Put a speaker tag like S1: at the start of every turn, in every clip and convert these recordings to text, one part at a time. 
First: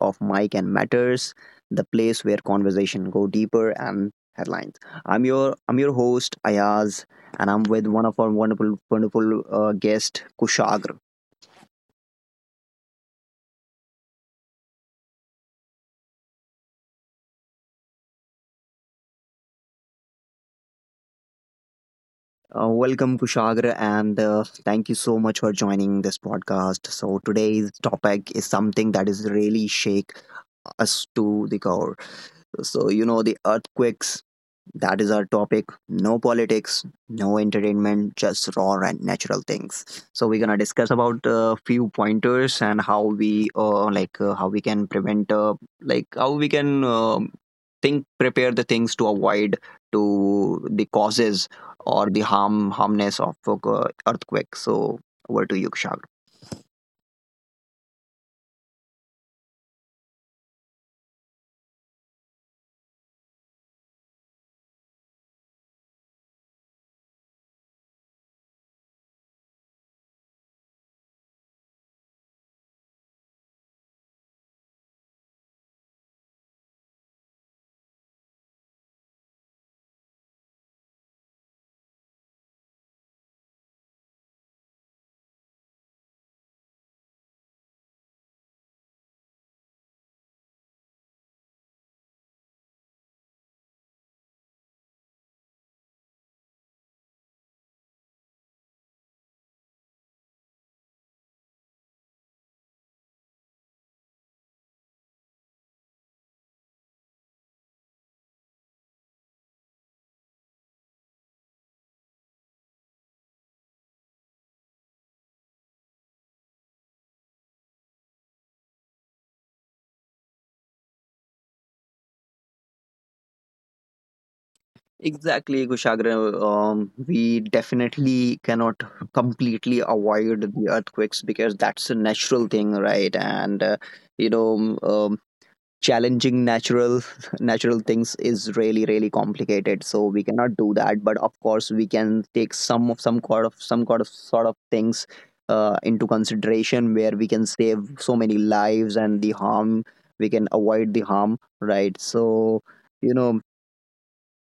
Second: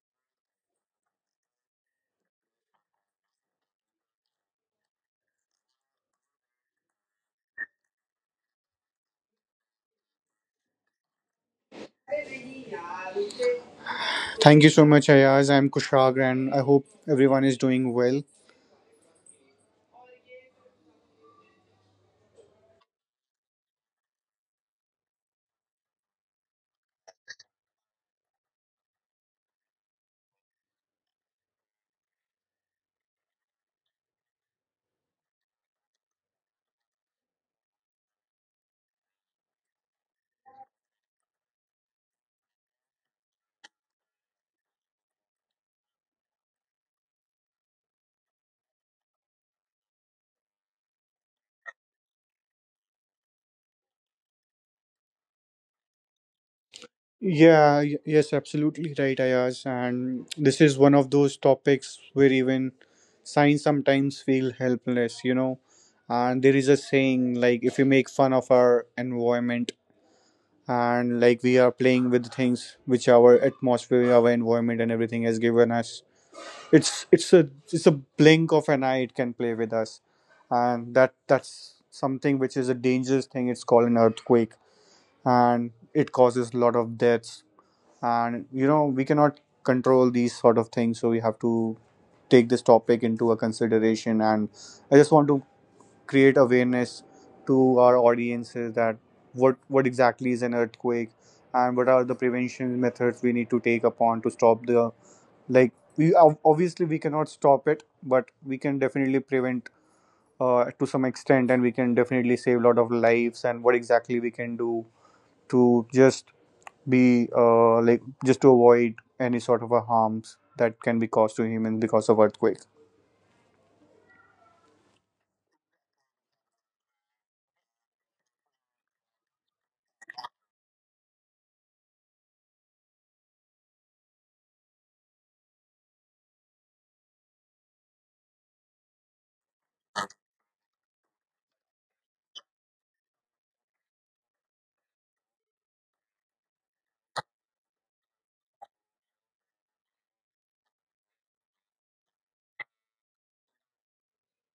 S1: of Mike and Matters, the place where conversation go deeper and headlines. I'm your host Ayaz, and I'm with one of our wonderful guest Kushagra.
S2: Thank you so much, Ayaz. I'm Kushag, and I hope everyone is doing well.
S1: Welcome Kushagra, and thank you so much for joining this podcast. So today's topic is something that is really shake us to the core. So, the earthquakes, that is our topic. No politics, no entertainment, just raw and natural things. So, we're gonna discuss about a few pointers and how we, like, how we can prevent, like, how we can think, prepare the things to avoid to the causes or the harmness of earthquake. So, over to you, Kushag.
S2: Yes, absolutely right, Ayaz. And this is one of those topics where even science sometimes feel helpless, you know. And there is a saying like, if you make fun of our environment, and like we are playing with things which our atmosphere, our environment, and everything has given us, It's a blink of an eye. It can play with us, and that's something which is a dangerous thing. It's called an earthquake, and it causes a lot of deaths. And you know we cannot control these sort of things, so we have to take this topic into a consideration. And I just want to create awareness to our audiences that what exactly is an earthquake and what are the prevention methods we need to take upon to stop the, like, we obviously we cannot stop it but we can definitely prevent to some extent, and we can definitely save a lot of lives and what exactly we can do to just be, like, just to avoid any sort of a harms that can be caused to humans because of earthquake.
S1: Exactly, Kushagra. We definitely cannot completely avoid the earthquakes because that's a natural thing, right? And you know, um, um, challenging natural natural things is really really complicated. So we cannot do that. But of course, we can take some of some kind of some kind of sort of things into consideration where we can save so many lives and the harm we can avoid the harm, right? So you know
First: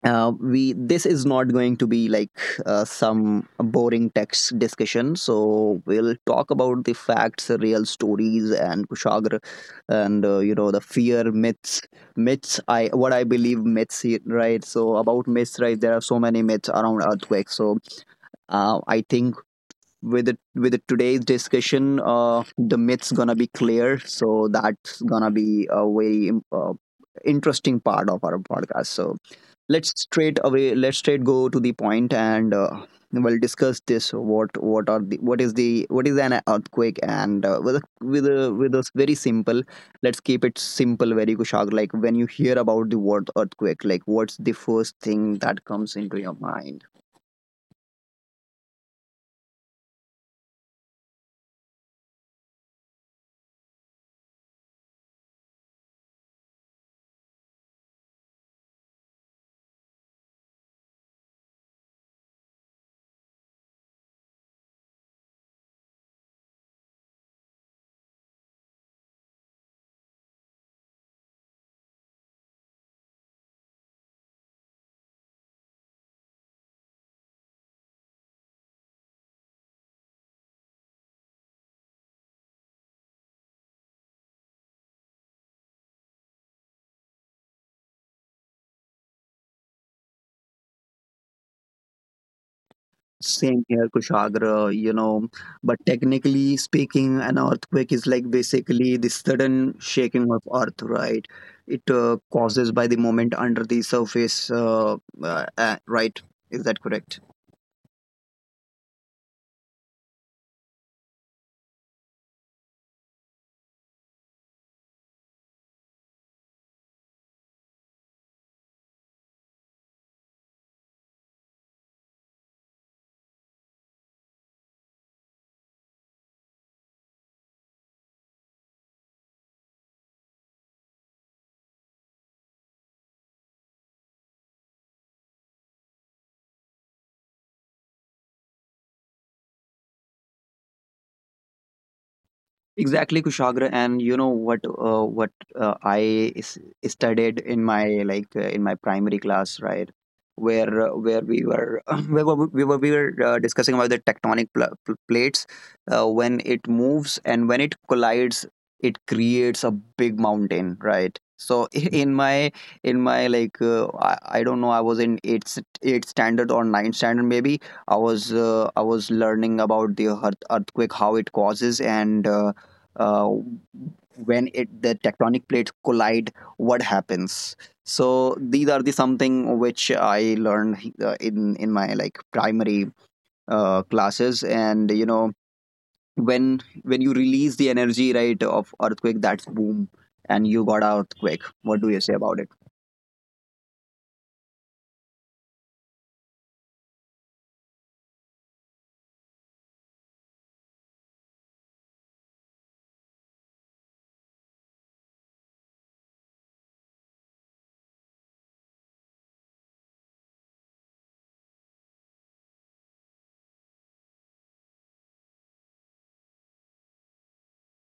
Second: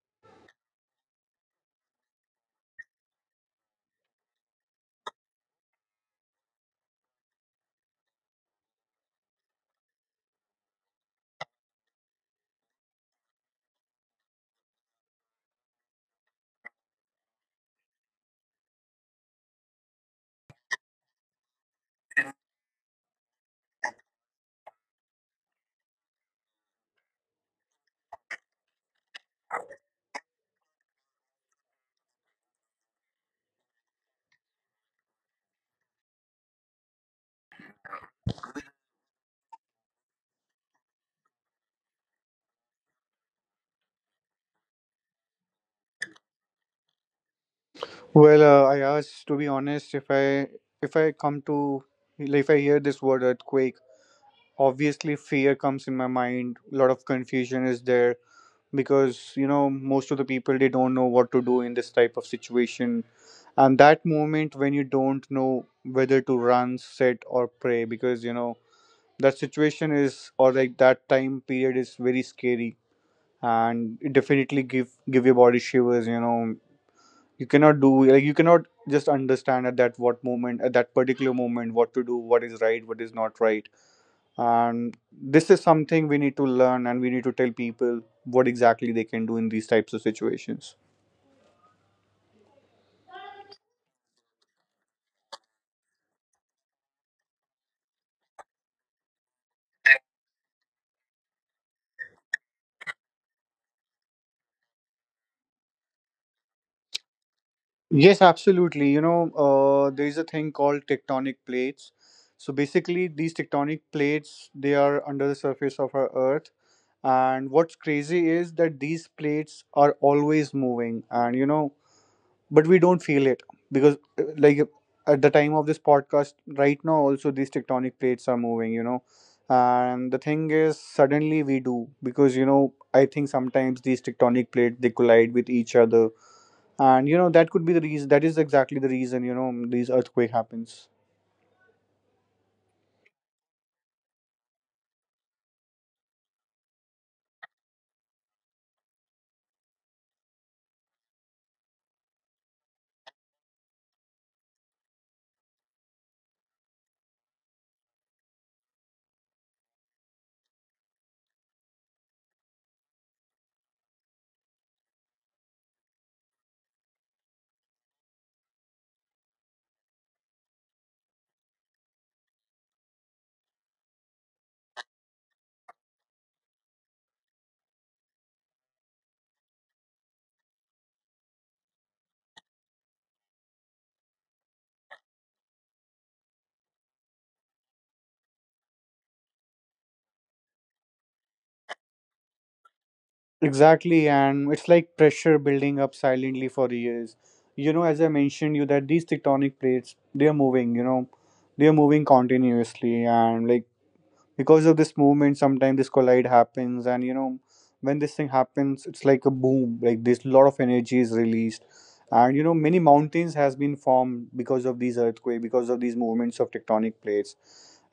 S1: we this is not going to be like some boring text discussion, so we'll talk about the facts, real stories, and Kushagra, and the fear, myths myths I what I believe, myths, right? So about myths, right, there are so many myths around earthquakes. So I think with it today's discussion, the myths gonna be clear, so that's gonna be a very interesting part of our podcast. So let's straight go to the point, and we'll discuss this what are the what is an earthquake. And with a very simple, let's keep it simple, very Kushag, like when you hear about the word earthquake, like what's the first thing that comes into your mind?
S2: Well, I asked to be honest, if I come to, like, if I hear this word earthquake, obviously fear comes in my mind. A lot of confusion is there because you know most of the people they don't know what to do in this type of situation. And that moment when you don't know whether to run, sit, or pray, because you know that situation is, or like, that time period is very scary, and it definitely give your body shivers, you know. You cannot do, like, you cannot just understand at that what moment, at that particular moment, what to do, what is right, what is not right. And this is something we need to learn, and we need to tell people what exactly they can do in these types of situations.
S1: Same here, Kushagra, but technically speaking, an earthquake is like basically the sudden shaking of earth, right? It causes by the moment under the surface, right? Is that correct?
S2: Yes, absolutely. You know, there is a thing called tectonic plates. So basically these tectonic plates, they are under the surface of our earth, and what's crazy is that these plates are always moving, and you know, but we don't feel it because, like, at the time of this podcast right now also, these tectonic plates are moving, you know. And the thing is suddenly we do, because you know, I think sometimes these tectonic plates they collide with each other, and you know that could be the reason, that is exactly the reason, you know, these earthquake happens.
S1: Exactly, Kushagra, and you know what? What I studied in my in my primary class, right? Where we were where were- we were we were discussing about the tectonic plates, when it moves and when it collides, it creates a big mountain, right? So in my like, I don't know, I was in eighth standard or ninth standard, maybe. I was I was learning about the earthquake, how it causes, and uh, when it the tectonic plates collide, what happens. So these are the something which I learned in my like primary classes. And when you release the energy, right, of earthquake, that's boom, and you got a earthquake. What do you say about it?
S2: Exactly, and it's like pressure building up silently for years. You know, as I mentioned you, that these tectonic plates, they are moving, you know, they are moving continuously, and like, because of this movement sometimes this collide happens, and you know when this thing happens it's like a boom, like this, lot of energy is released. And you know many mountains has been formed because of these earthquake, because of these movements of tectonic plates.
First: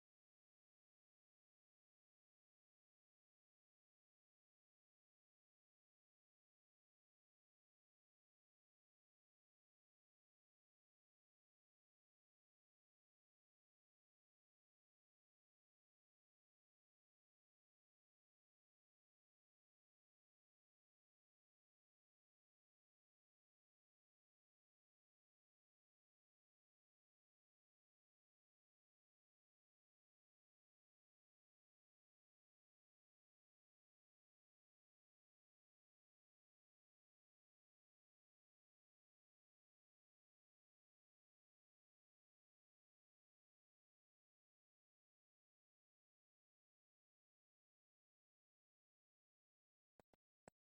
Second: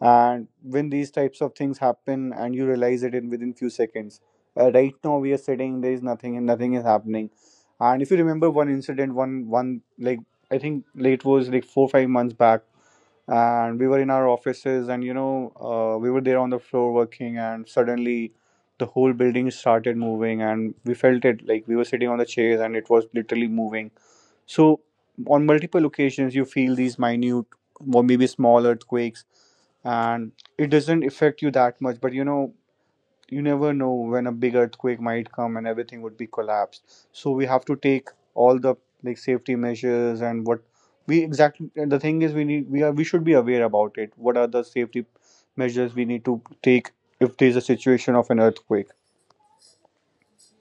S2: And when these types of things happen, and you realize it in within few seconds. Right now we are sitting, there is nothing, and nothing is happening. And if you remember one incident, one like, I think late was like 4 5 months back, and we were in our offices, and you know we were there on the floor working, and suddenly the whole building started moving, and we felt it like we were sitting on the chairs and it was literally moving. So on multiple occasions you feel these minute or maybe small earthquakes, and it doesn't affect you that much, but you know, you never know when a big earthquake might come and everything would be collapsed, so we have to take all the like safety measures. And what we exactly, and the thing is we need, we are, we should be aware about it, what are the safety measures we need to take if there's a situation of an earthquake.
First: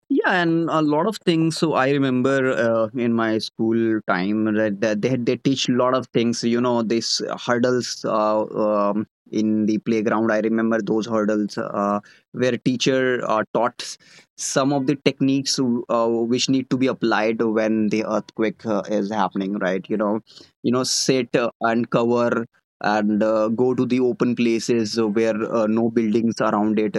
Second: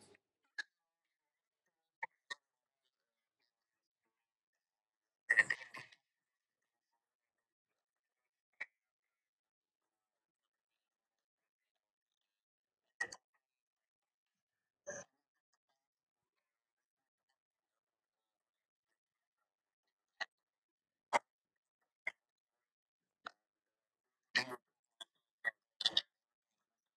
S1: Yeah, and a lot of things. So I remember in my school time that, they teach a lot of things. This hurdles in the playground. I remember those hurdles where teacher taught some of the techniques which need to be applied when the earthquake is happening. Right? Sit and cover, and go to the open places where no buildings around it,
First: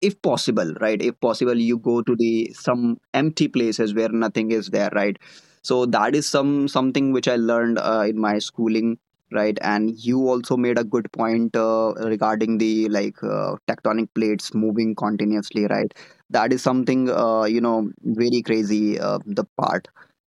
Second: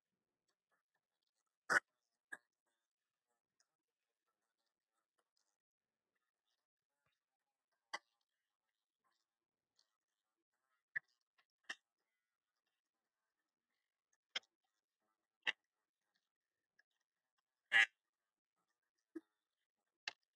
S1: if possible, right? If possible, you go to the some empty places where nothing is there, right? So that is something which I learned in my schooling, right. And you also made a good point regarding the like, tectonic plates moving continuously, right. That is something very crazy, the part.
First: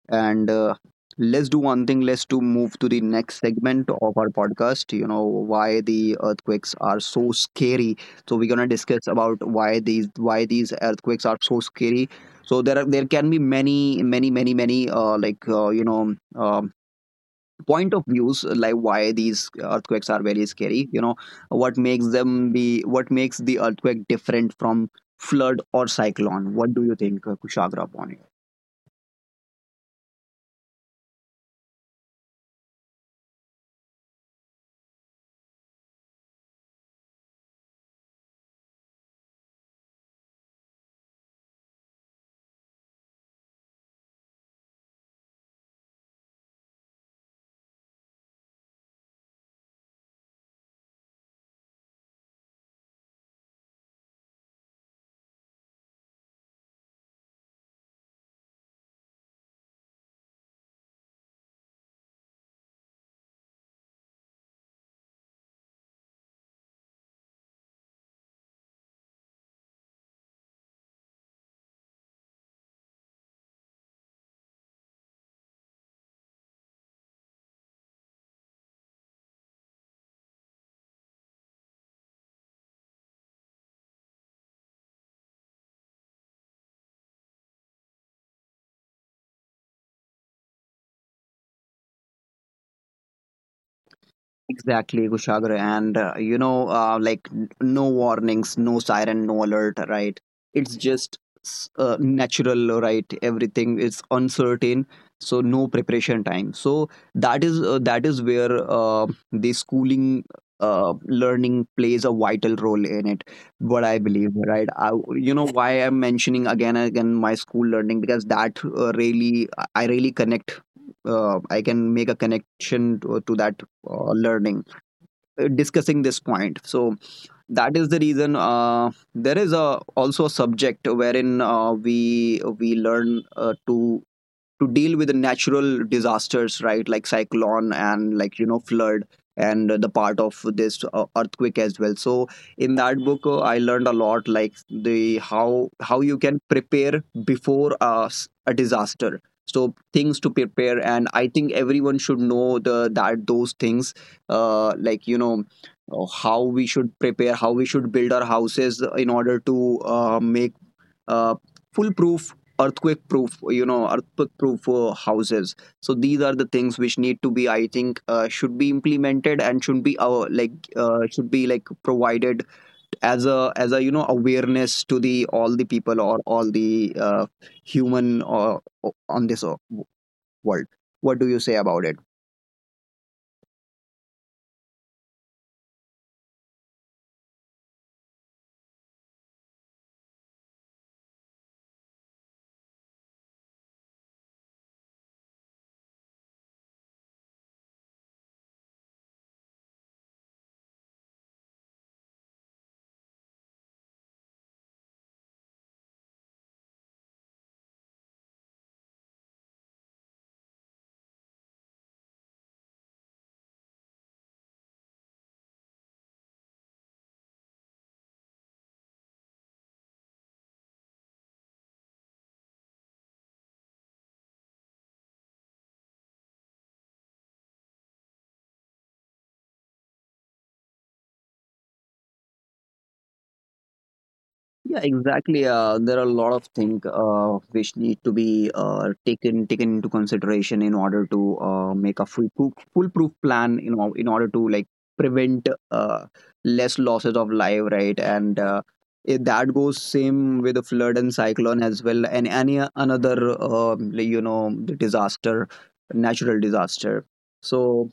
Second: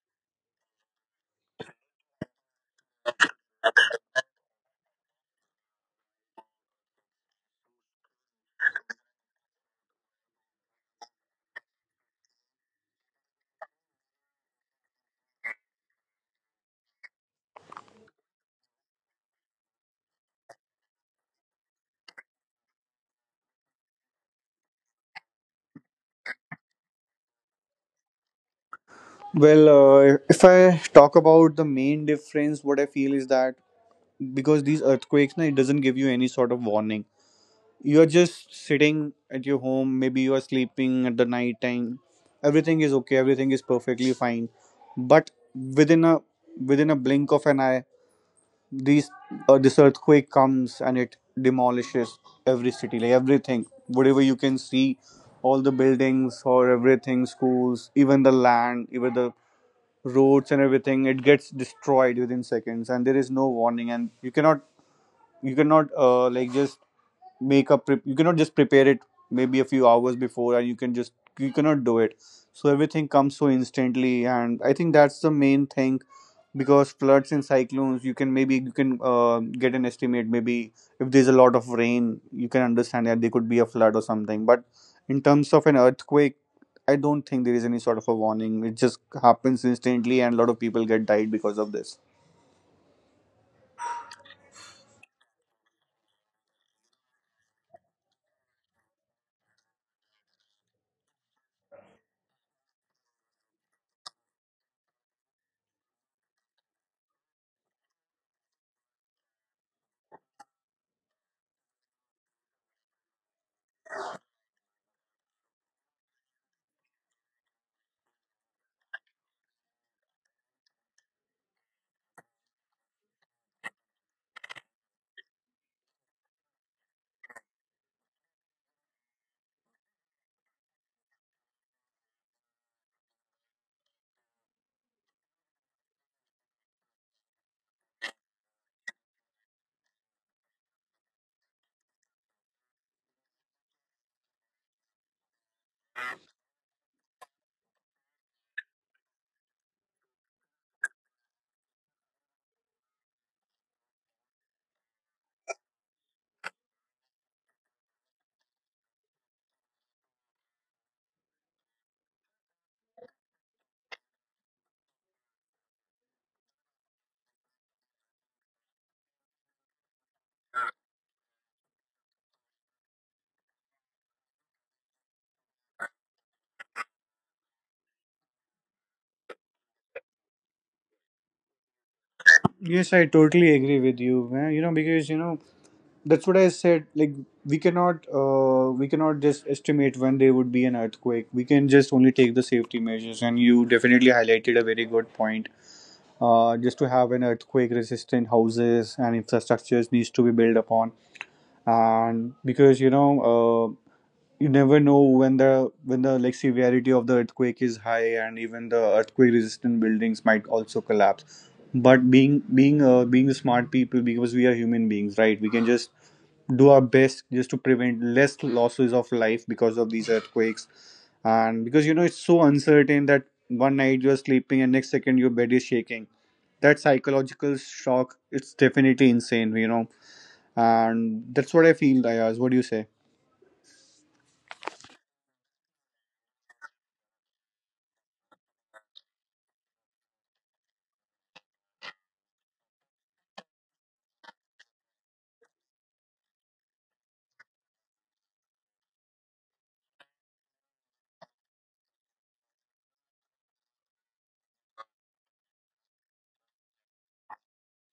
S1: And let's do one thing, let's to move to the next segment of our podcast. You know why the earthquakes are so scary. So we're gonna discuss about why these earthquakes are so scary. So there can be many like, point of views, like why these earthquakes are very scary, what makes the earthquake different from flood or cyclone? What do you think, Kushagra, upon it?
S2: Well, if I talk about the main difference, what I feel is that because these earthquakes, na, it doesn't give you any sort of warning. You're just sitting at your home, maybe you are sleeping at the night time, everything is okay, everything is perfectly fine, but within a within a blink of an eye, these this earthquake comes and it demolishes every city, like everything whatever you can see, all the buildings or everything, schools, even the land, even the roads and everything, it gets destroyed within seconds. And there is no warning and you cannot like just make a prep, you cannot just prepare it maybe a few hours before, and you can just, you cannot do it. So everything comes so instantly, and I think that's the main thing, because floods and cyclones you can, maybe you can get an estimate. Maybe if there's a lot of rain you can understand that there could be a flood or something, but in terms of an earthquake, I don't think there is any sort of a warning. It just happens instantly, and a lot of people get died because of this.
S1: Exactly, Kushagra. And, like no warnings, no siren, no alert, right? It's just natural, right? Everything is uncertain. So no preparation time. So that is where the schooling learning plays a vital role in it. What I believe, right? You know why I'm mentioning again and again my school learning, because that really I really connect, I can make a connection to, that learning, discussing this point. So that is the reason there is a also a subject wherein we learn to deal with the natural disasters, right, like cyclone, and like flood, and the part of this earthquake as well. So in that book I learned a lot, like the how you can prepare before a disaster. So things to prepare, and I think everyone should know the that those things, like how we should prepare, how we should build our houses in order to make uh, foolproof earthquake proof you know earthquake proof houses. So these are the things which need to be, I think, should be implemented, and should be like provided as a awareness to the all the people, or all the human on this world. What do you say about it?
S2: Yes, I totally agree with you, man. You know, because you know, that's what I said, like, we cannot just estimate when there would be an earthquake. We can just only take the safety measures, and you definitely highlighted a very good point, just to have an earthquake resistant houses and infrastructures needs to be built upon. And because you know, you never know when the like severity of the earthquake is high, and even the earthquake resistant buildings might also collapse. But being the smart people, because we are human beings, right, we can just do our best just to prevent less losses of life because of these earthquakes. And because you know, it's so uncertain, that one night you're sleeping and next second your bed is shaking. That psychological shock, it's definitely insane, you know, and that's what I feel, Ayaz. What do you say?
S1: Yeah, exactly. There are a lot of things which need to be taken into consideration in order to make a foolproof plan. In order to like prevent less losses of life, right? And that goes same with the flood and cyclone as well, and any another like, natural disaster. So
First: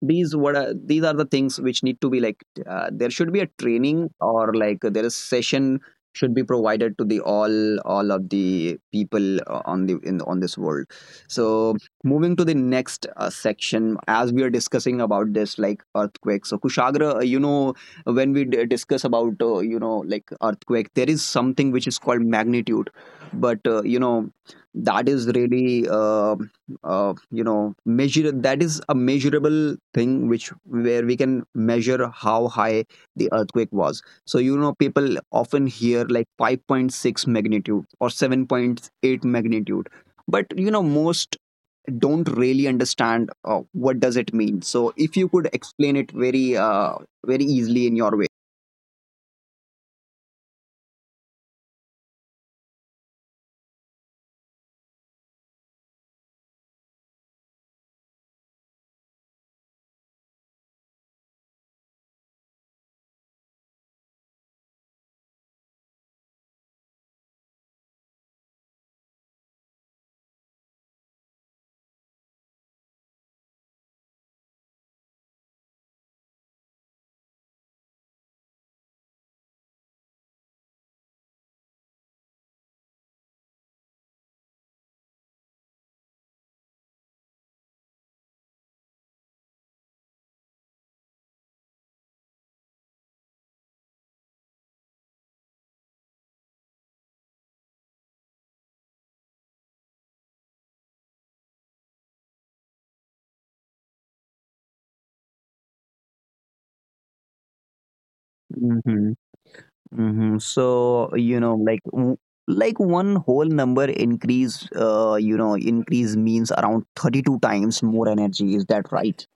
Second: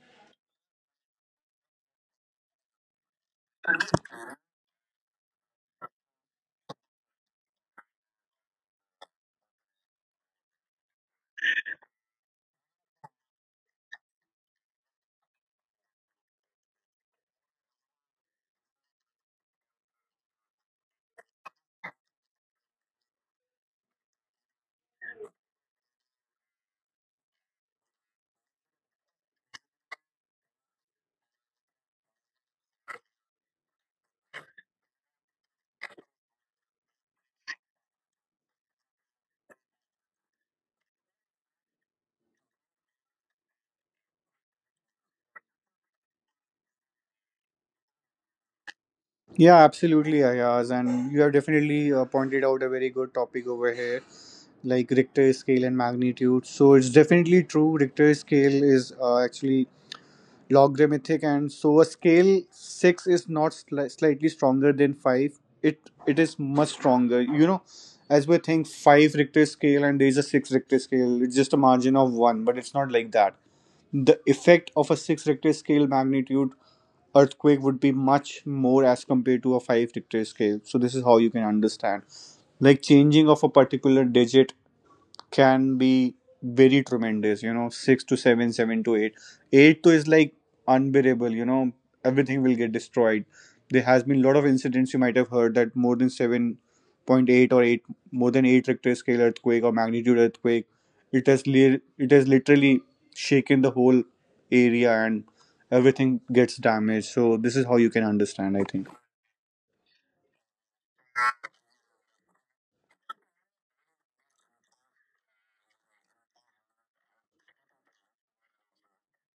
S1: these are the things which need to be, like, there should be a training, or like there is session should be provided to the all of the people on the in on this world. So moving to the next section, as we are discussing about this, like, earthquake. So Kushagra, when we discuss about like, earthquake, there is something which is called magnitude. But that is really measure that is a measurable thing, which, where we can measure how high the earthquake was. So people often hear like 5.6 magnitude or 7.8 magnitude, but most don't really understand what does it mean. So if you could explain it very very easily in your way.
S2: Yeah, absolutely, Ayaz, and you have definitely pointed out a very good topic over here, like Richter scale and magnitude. So it's definitely true, Richter scale is actually logarithmic, and so a scale 6 is not slightly stronger than 5, it is much stronger, you know. As we think, 5 Richter scale and there is a 6 Richter scale, it's just a margin of 1, but it's not like that. The effect of a 6 Richter scale magnitude earthquake would be much more as compared to a 5 Richter scale. So this is how you can understand, like changing of a particular digit can be very tremendous, you know. Six to seven, seven to eight, eight to is like unbearable, you know, everything will get destroyed. There has been a lot of incidents you might have heard that more than 7.8 or 8, more than 8 Richter scale earthquake or magnitude earthquake, it has it has literally shaken the whole area, and everything gets damaged. So this is how you can understand, I think.
S1: Hmm. So like one whole number increase, increase, means around 32 times more energy. Is that right?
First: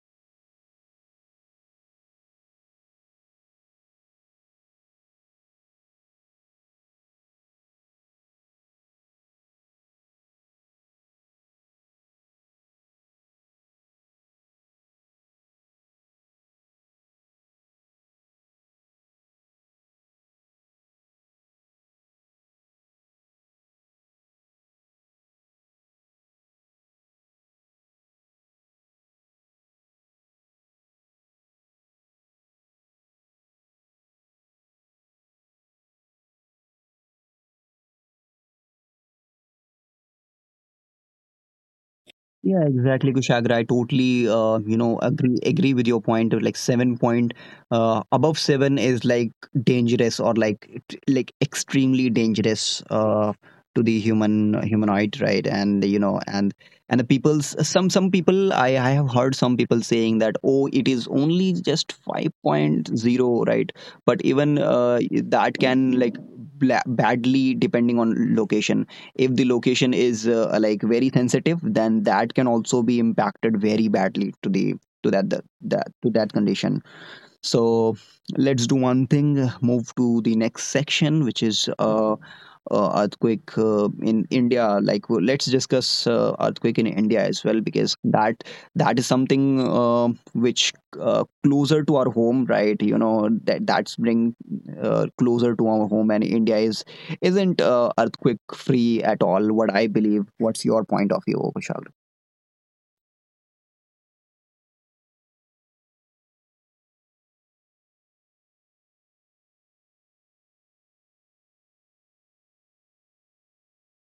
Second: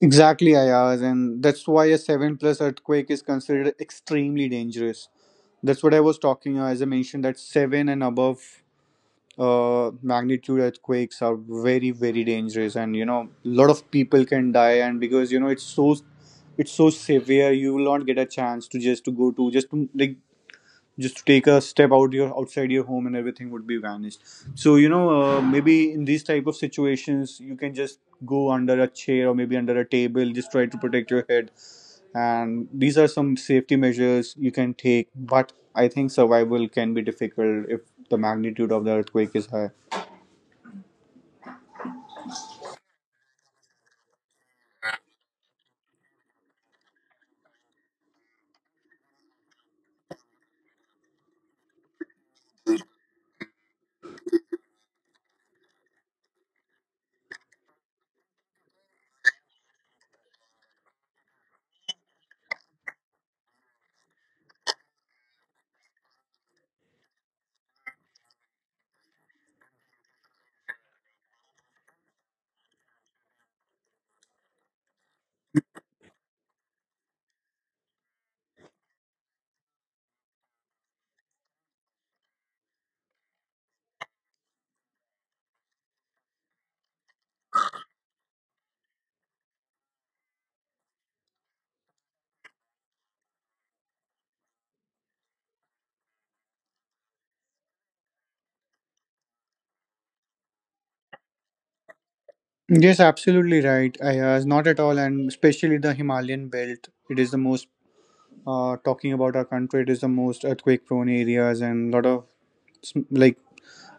S2: Exactly, Ayaz, and that's why a 7 plus earthquake is considered extremely dangerous. That's what I was talking, as I mentioned, that 7 and above magnitude earthquakes are very, very dangerous, and you know, a lot of people can die, and because you know, it's so severe, you will not get a chance to just to go, to just to, like, just to take a step out your outside your home, and everything would be vanished. So you know, maybe in these type of situations you can just go under a chair, or maybe under a table, just try to protect your head. And these are some safety measures you can take, but I think survival can be difficult if the magnitude of the earthquake is high.
S1: Yeah, exactly, Kushagra. I totally, agree with your point. Of like seven point, above seven is like dangerous, or like like extremely dangerous to the humanoid, right? And and the people's some people I have heard some people saying that, oh, it is only just five point zero, right? But even that can like badly, depending on location. If the location is like very sensitive, then that can also be impacted very badly to the to that condition. So let's do one thing, move to the next section, which is earthquake in India. Like, let's discuss earthquake in India as well, because that is something which, closer to our home, right? You know that that's bring closer to our home, and India is isn't earthquake free at all. What I believe. What's your point of view, Kushal?
S2: Yes, absolutely right, Ayaz. Not at all, and especially the Himalayan belt. It is the most, talking about our country, it is the most earthquake-prone areas, and lot of like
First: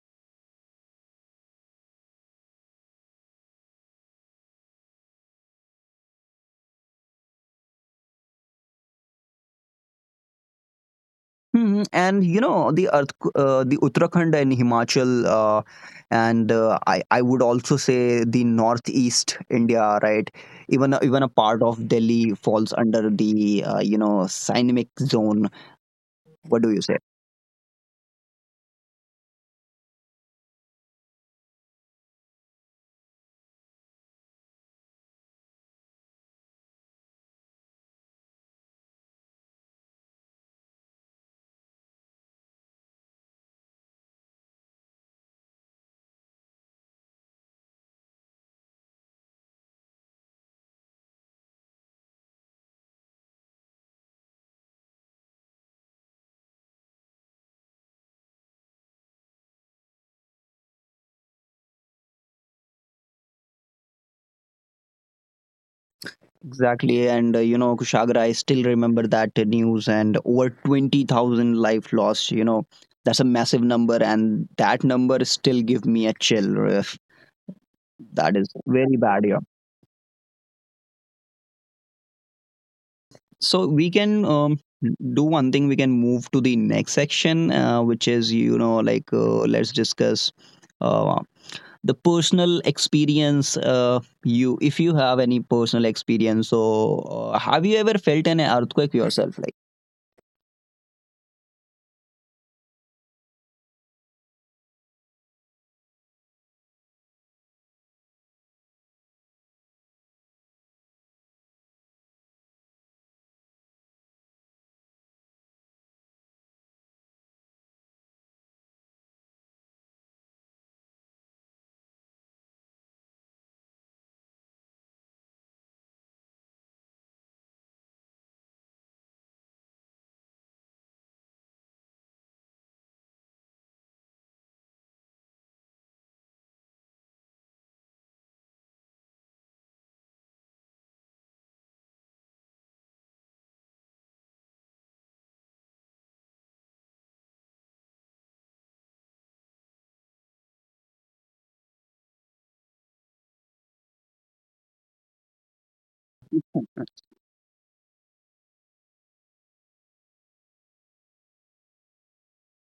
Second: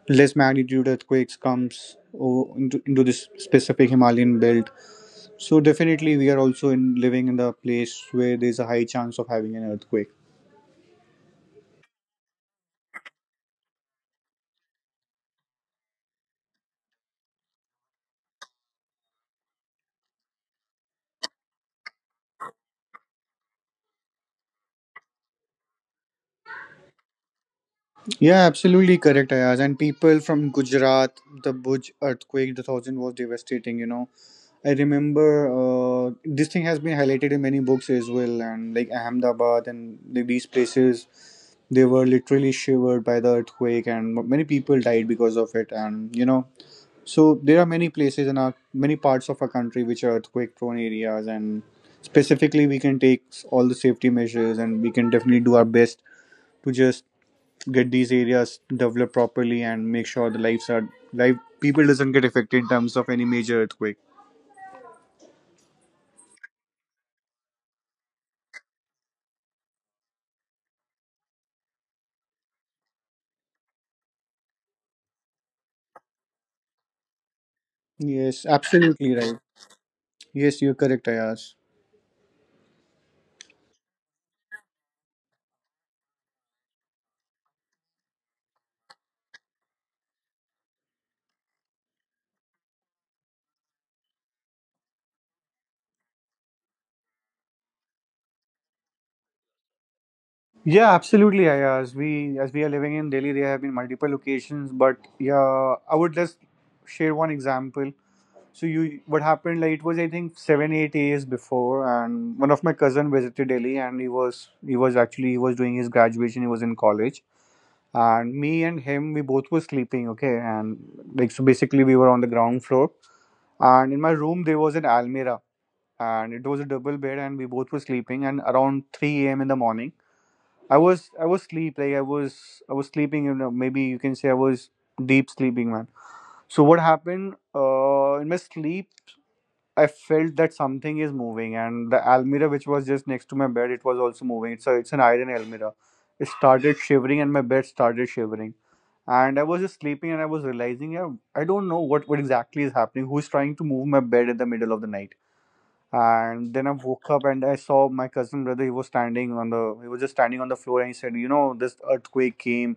S2: less magnitude earthquakes comes into this specific Himalayan belt. So definitely we are also in living in the place where there's a high chance of having an earthquake.
S1: Mhm, and you know the Uttarakhand and Himachal, and I would also say the northeast India, right? Even even a part of Delhi falls under the seismic zone. What do you say?
S2: Yeah, absolutely correct, Ayaz, and people from Gujarat, the Bhuj earthquake, the thousand was devastating, you know. I remember this thing has been highlighted in many books as well, and like Ahmedabad and like, these places, they were literally shivered by the earthquake, and many people died because of it, and you know. So there are many places in our, many parts of our country, which are earthquake prone areas, and specifically we can take all the safety measures, and we can definitely do our best to just get these areas developed properly, and make sure the lives are, life people doesn't get affected in terms of any major earthquake.
S1: Exactly, and Kushagra, I still remember that news, and over 20,000 life lost. You know that's a massive number, and that number still give me a chill. uh, That
S2: Yes,
S1: is very
S2: absolutely
S1: bad,
S2: right. Yes, you're correct, Ayaz.
S1: so we can do one thing, we can move to the next section, which is like, let's discuss uh, the personal experience. You if you have any personal experience, so have you ever felt an earthquake yourself, like.
S2: Yeah, absolutely, Ayaz. We, as we are living in Delhi, there have been multiple occasions, but yeah, I would just share one example. So you, what happened? Like it was, I think, seven, 8 days before, and one of my cousin visited Delhi, and he was actually, he was doing his graduation. He was in college, and me and him, we both were sleeping. Okay, and like, so basically, we were on the ground floor, and in my room there was an almirah, and it was a double bed, and we both were sleeping. And around 3 a.m. in the morning, I was sleep, like I was sleeping. You know, maybe you can say I was deep sleeping, man. So what happened? In my sleep, I felt that something is moving, and the almirah which was just next to my bed, it was also moving. It's an iron almirah. It started shivering, and my bed started shivering. And I was just sleeping, and I was realizing, yeah, I don't know what exactly is happening. Who's trying to move my bed in the middle of the night? And then I woke up and I saw my cousin brother. He was standing on the, he was just standing on the floor, and he said, "You know, this earthquake came."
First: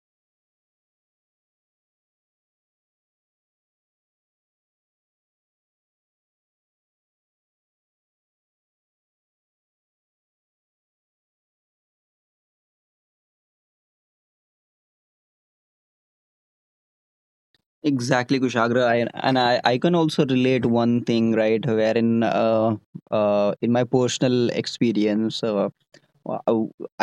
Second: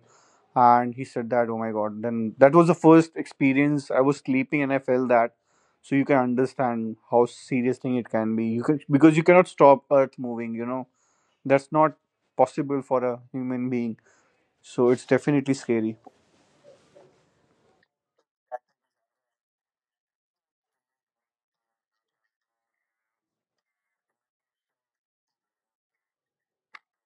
S2: And he said that, "Oh my God!" Then that was the first experience. I was sleeping and I felt that. So you can understand how serious thing it can be. You can, because you cannot stop Earth moving. You know that's not possible for a human being. So it's definitely scary.
S1: Exactly Kushagra, I can also relate one thing, right, wherein in my personal experience, wow, I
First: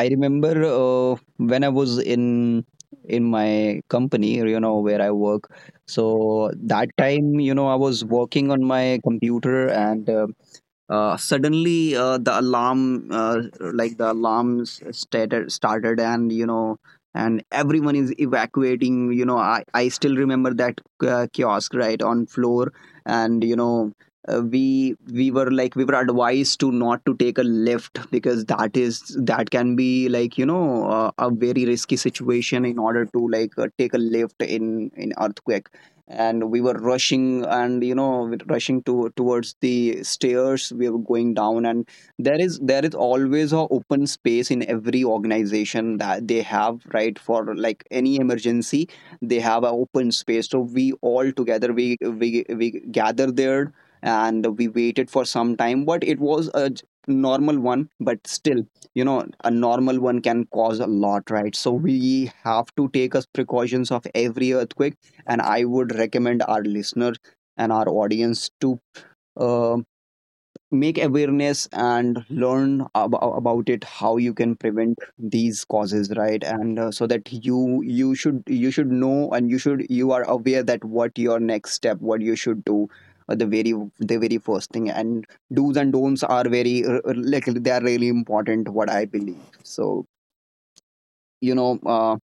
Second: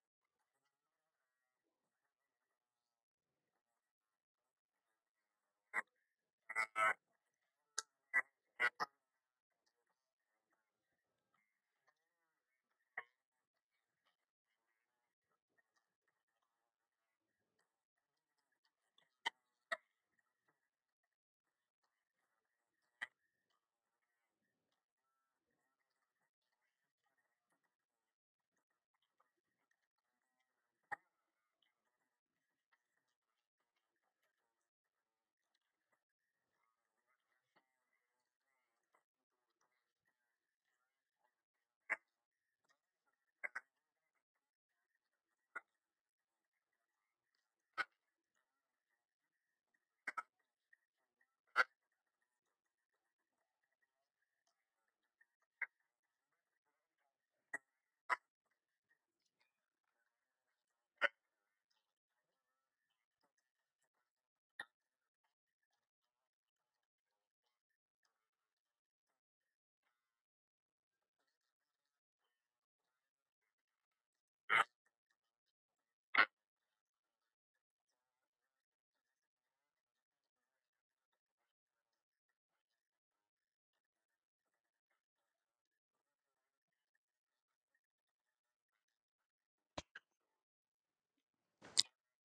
S1: I remember when I was in my company, where I work. So that time, I was working on my computer, and suddenly the alarms started, and and everyone is evacuating. I still remember that kiosk right on floor, and we were advised to not to take a lift, because that can be like, a very risky situation in order to like take a lift in earthquake. And we were rushing, and rushing to towards the stairs, we were going down. And there is always a open space in every organization that they have, right, for like any emergency. They have a open space, so we all together, we gather there. And we waited for some time, but it was a normal one, but still, a normal one can cause a lot, right? So we have to take us precautions of every earthquake. And I would recommend our listener and our audience to uh, make awareness and learn about it, how you can prevent these causes, right. And so that you should know, and you are aware that what you should do the very first thing. And do's and don'ts are very like, they are really important, what I believe. So you know uh,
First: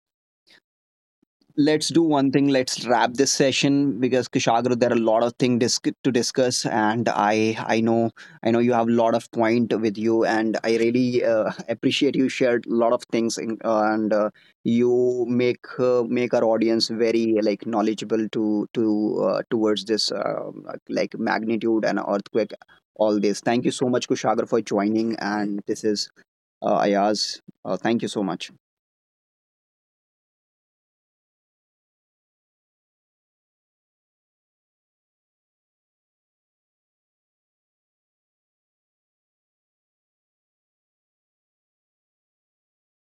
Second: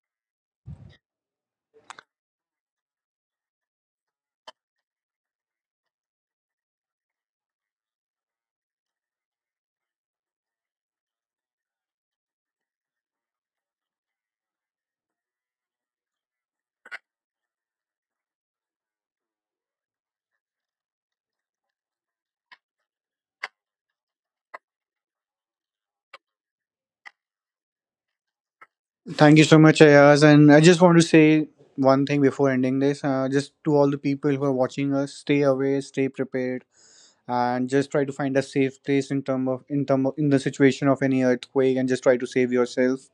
S1: let's do one thing, let's wrap this session. Because Kushagra, there are a lot of things to discuss, and I know you have a lot of point with you, and I really appreciate you shared a lot of things and you make make our audience very, like, knowledgeable to towards this, like, magnitude and earthquake, all this. Thank you so much, Kushagra, for joining, and this is Ayaz, thank you so much.
S2: Thank you so much, Ayaz. And I just want to say one thing before ending this. Just to all the people who are watching us, stay away, stay prepared, and just try to find a safe place in term of, in the situation of any earthquake, and just try to save yourself.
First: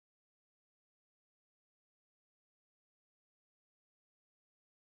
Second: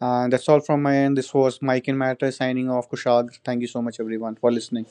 S2: And that's all from my end. This was Mike and Matter signing off. Kushag, thank you so much everyone for listening.